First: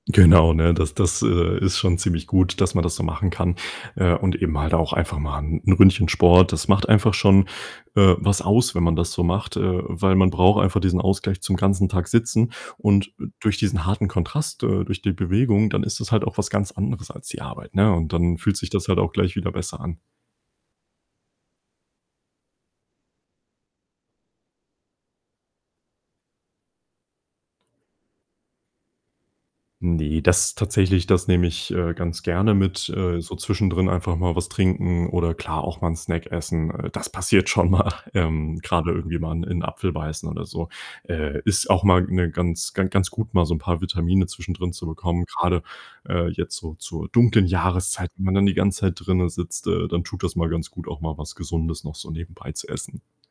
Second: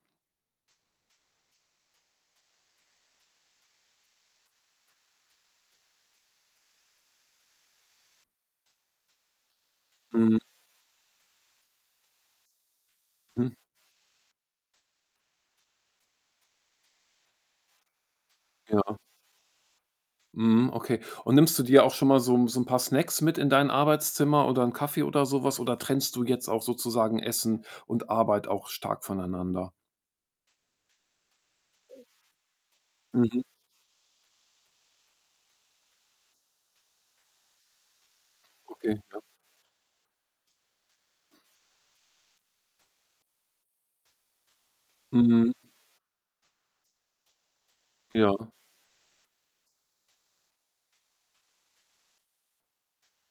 Genau, ne? Das das, äh, ist schon ziemlich gut, dass man das so machen kann. Äh, und eben halt auch einfach mal 'n 'n Ründchen Sport. Das macht einfach schon, äh, was aus, wenn man das so macht, äh, weil man Mhm. braucht einfach diesen Ausgleich zum ganzen Tag sitzen und, äh, Hm. durch diesen harten Kontrast, äh, durch die Bewegung, dann ist das halt auch was ganz anderes als die Arbeit, ne? Und dann fühlt sich das Ja. halt auch gleich wieder besser an. Mhm, okay. Und nimmst du dir auch schon mal so 'n so 'n paar Snacks mit in dein Arbeitszimmer oder 'n Kaffee oder so was? Oder trennst du jetzt auch sozusagen Essen und Arbeit auch stark voneinander? Ne, das tatsächlich, das nehme ich, äh, ganz gerne mit. Äh, so Mhm. zwischendrin einfach mal was trinken oder klar, auch mal 'n Snack essen, äh, das passiert schon mal, ähm, grade Okay, irgendwie ja. mal in in 'n Apfel beißen oder so. Äh, ist auch mal, ne, ganz ga ganz gut, mal so 'n paar Vitamine zwischendrin zu bekommen, Mhm. grade, äh, jetzt so zur dunklen Jahreszeit, wenn man dann Ja. die ganze Zeit drinnen sitzt, äh, dann tut das mal ganz gut, auch mal was Gesundes noch so nebenbei zu essen.